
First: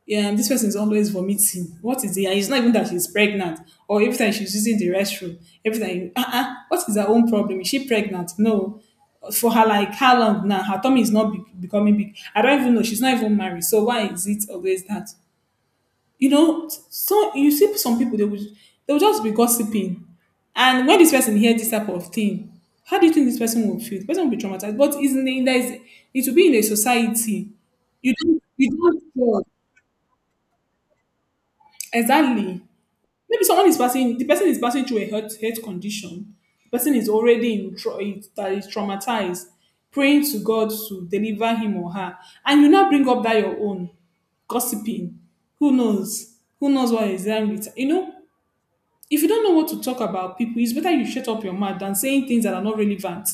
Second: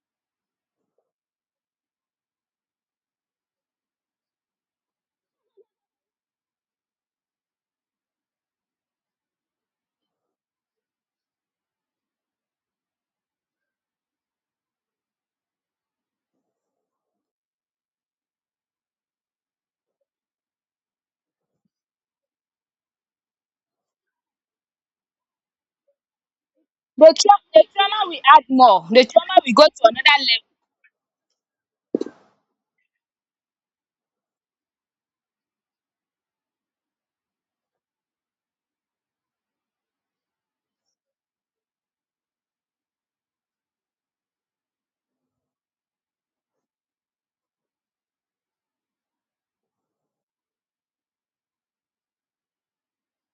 B: yeah, this person is always vomiting. What is it? And it's not even that she's pregnant. Or every time she's using the restroom. Every time, ah, uh-uh, what is her own problem? Is she pregnant? No. For her, like, how long now? Her tummy is not becoming big. I don't even know. She's not even married. So why is it always that? You know, so you see some people, they will, they will just be gossiping. And when this person hears this type of thing, how do you think this person will feel? The person will be traumatized. But is in there is, it will be in a
A: The, tra-
B: society.
A: the trauma
B: You
A: will
B: don't
A: add
B: you
A: more.
B: don't
A: The trauma
B: know.
A: will go to another level.
B: Exactly. Maybe someone is passing, the person is passing through a health condition. The person is already in that is traumatized, praying to God to deliver him or her. And you now bring up that your own gossiping. Who knows? Who knows what is wrong with, you know? If you don't know what to talk about people, it's better you shut up your mouth than saying things that are not relevant.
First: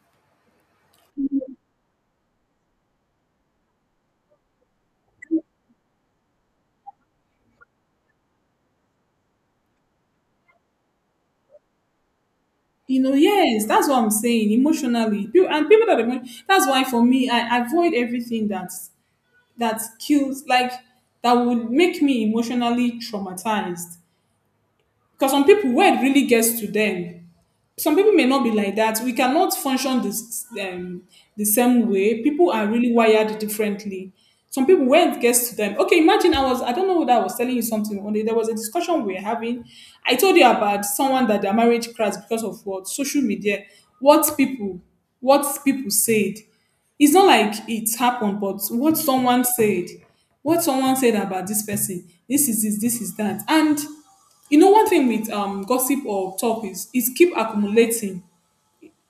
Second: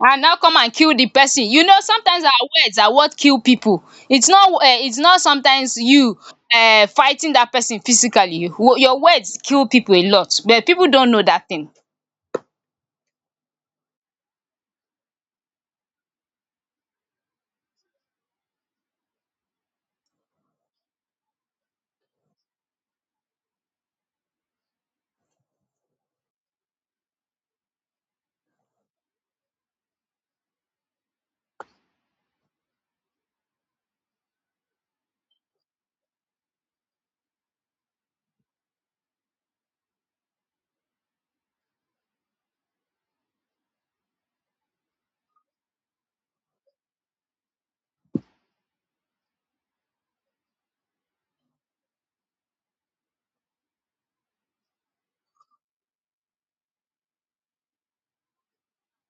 A: And now come and kill the person. You know, sometimes our words are what kill people. It's not sometimes you fighting that person physically. Your words kill people a lot, but people don't know that thing.
B: You know, yes, that's what I'm saying. Emotionally, people, and people that are that's why for me, I avoid everything that, that kills, like, that would make me emotionally traumatized. Because some people, word really gets to them. Some people may not be like that. We cannot function this the same way. People are really wired differently. Some people, when it gets to them, okay, imagine I was, I don't know whether I was telling you something one day. There was a discussion we were having. I told you about someone that their marriage crashed because of what social media, what people, what people said, it's not like it happened, but what someone said about this person, this is this, this is that. And you know, one thing with gossip or talk is it's keep accumulating.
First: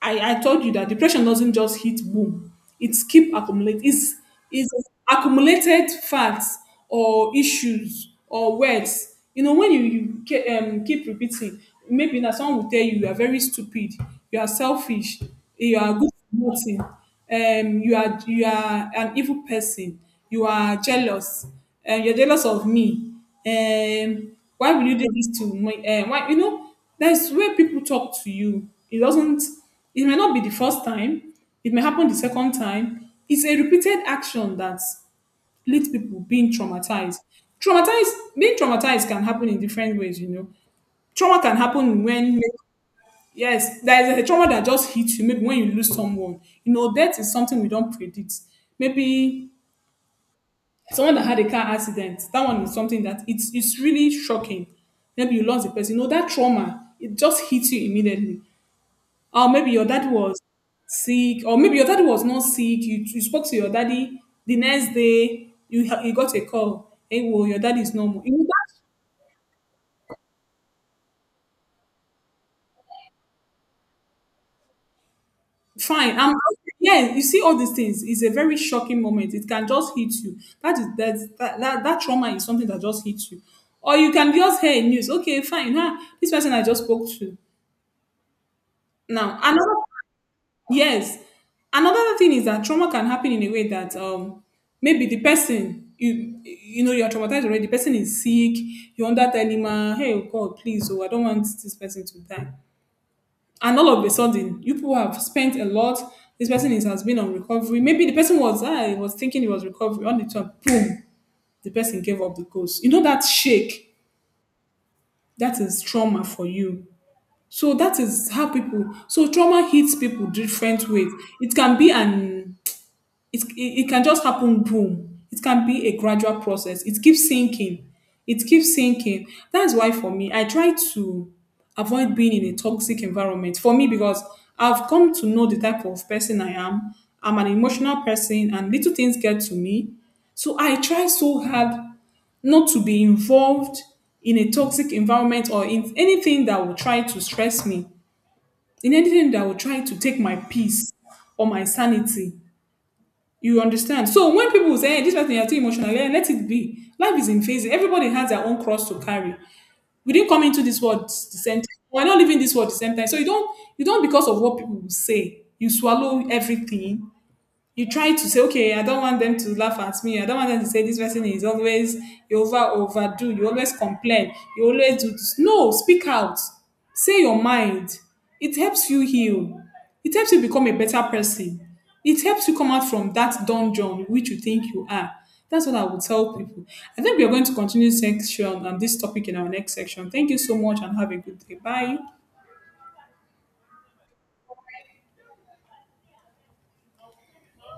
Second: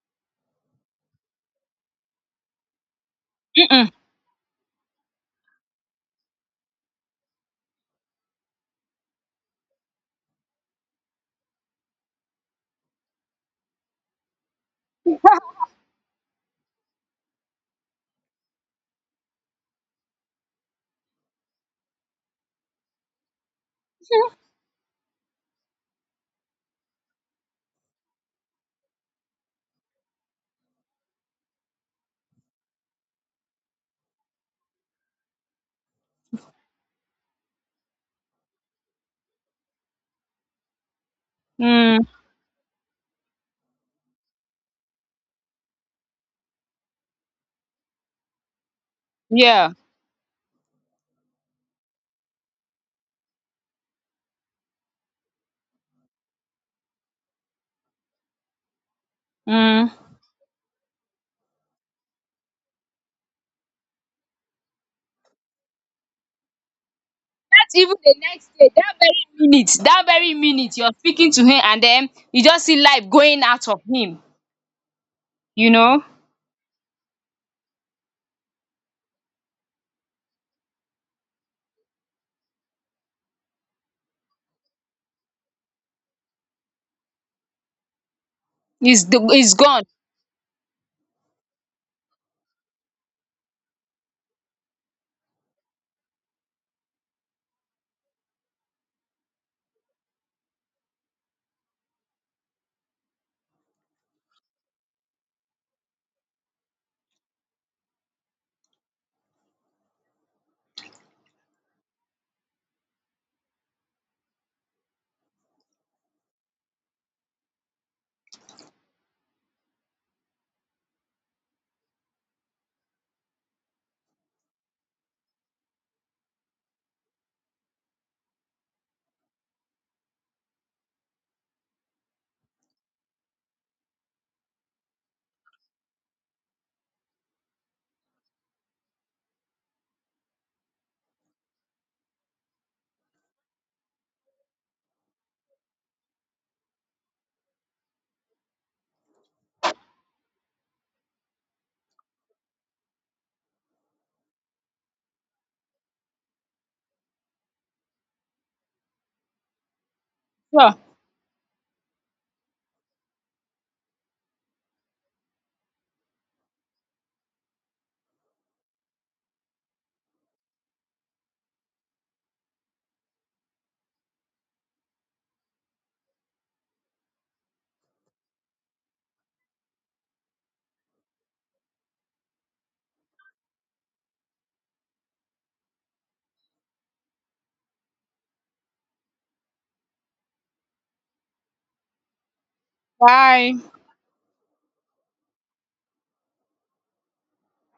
B: I told you that depression doesn't just hit boom. It's keep accumulating.
A: um
B: It's accumulated facts or issues or words. You know, when you keep repeating, maybe now someone will tell you, you are very stupid, you are selfish, you are good for nothing, you are, you are an evil person, you are jealous, you're jealous of me, um why will you do this to me, why, you know, that's where people talk to you, it doesn't, it may not be the first time, it may happen the second time, it's a repeated action that leads people being traumatized. Traumatized, being traumatized can happen in different ways, you know. Trauma can happen
A: um
B: when, yes, there is a trauma that just hits you maybe when you lose someone. You know, death is something we don't predict. Maybe
A: yeah,
B: someone that had a car accident, that one is something that, it's really shocking. Maybe you lost a person. You know, that trauma, it just hits you immediately. Or maybe your
A: um
B: dad was sick, or maybe your daddy was not sick. You spoke to your daddy, the next day, you got a call. Hey, well, your
A: that
B: daddy is
A: even the
B: normal. You know,
A: next day, that very minute you're speaking to him, and then you just see life going out of him, you know.
B: fine, I'm yeah, you see all these things, it's a very shocking moment, it can just hit you, that is that trauma is something that just hits you. Or you can just hear news, okay fine, huh, this person I just spoke to,
A: It's the-
B: now
A: it's
B: another,
A: gone.
B: yes, another thing is that trauma can happen in a way that maybe the person, you know, you're traumatized already, the person is sick, you're under that animal, hey, oh God, please, oh, I don't want this person to die. And all of a sudden, you people have spent a lot, this person is, has been on recovery, maybe the person was, I was thinking it was recovery on the top, boom, the person gave up the ghost, you know that shake, that is trauma for you. So that is how people, so trauma hits people different ways. it can be an it can just happen boom, it can be a gradual process, it keeps sinking, it keeps sinking. That's why for me, I try to avoid being in a toxic environment, for me, because I've come to know the type of person I am. I'm an emotional person and little things get to me. So I try so hard not to be involved in a toxic environment, or in anything that will try to stress me, in anything that will try to take my peace or my sanity. You understand? So when people say, hey, this person is too emotional, eh, let it be. Life is in phases. Everybody has their own cross to carry. We didn't come into
A: Sure.
B: this world the same time. We're not living this world the same time. So you don't, you don't, because of what people will say, you swallow everything, you try to say, okay, I don't want them to laugh at me, I don't want them to say this person is always, you overdo, you always complain, you always do this. No, speak out. Say your mind. It helps you heal. It helps you become a better person. It helps you come out from that dungeon which you think you are. That's what I would tell people. I think we are going to continue section on this topic in our next section. Thank you so much and have a good day. Bye.
A: Bye.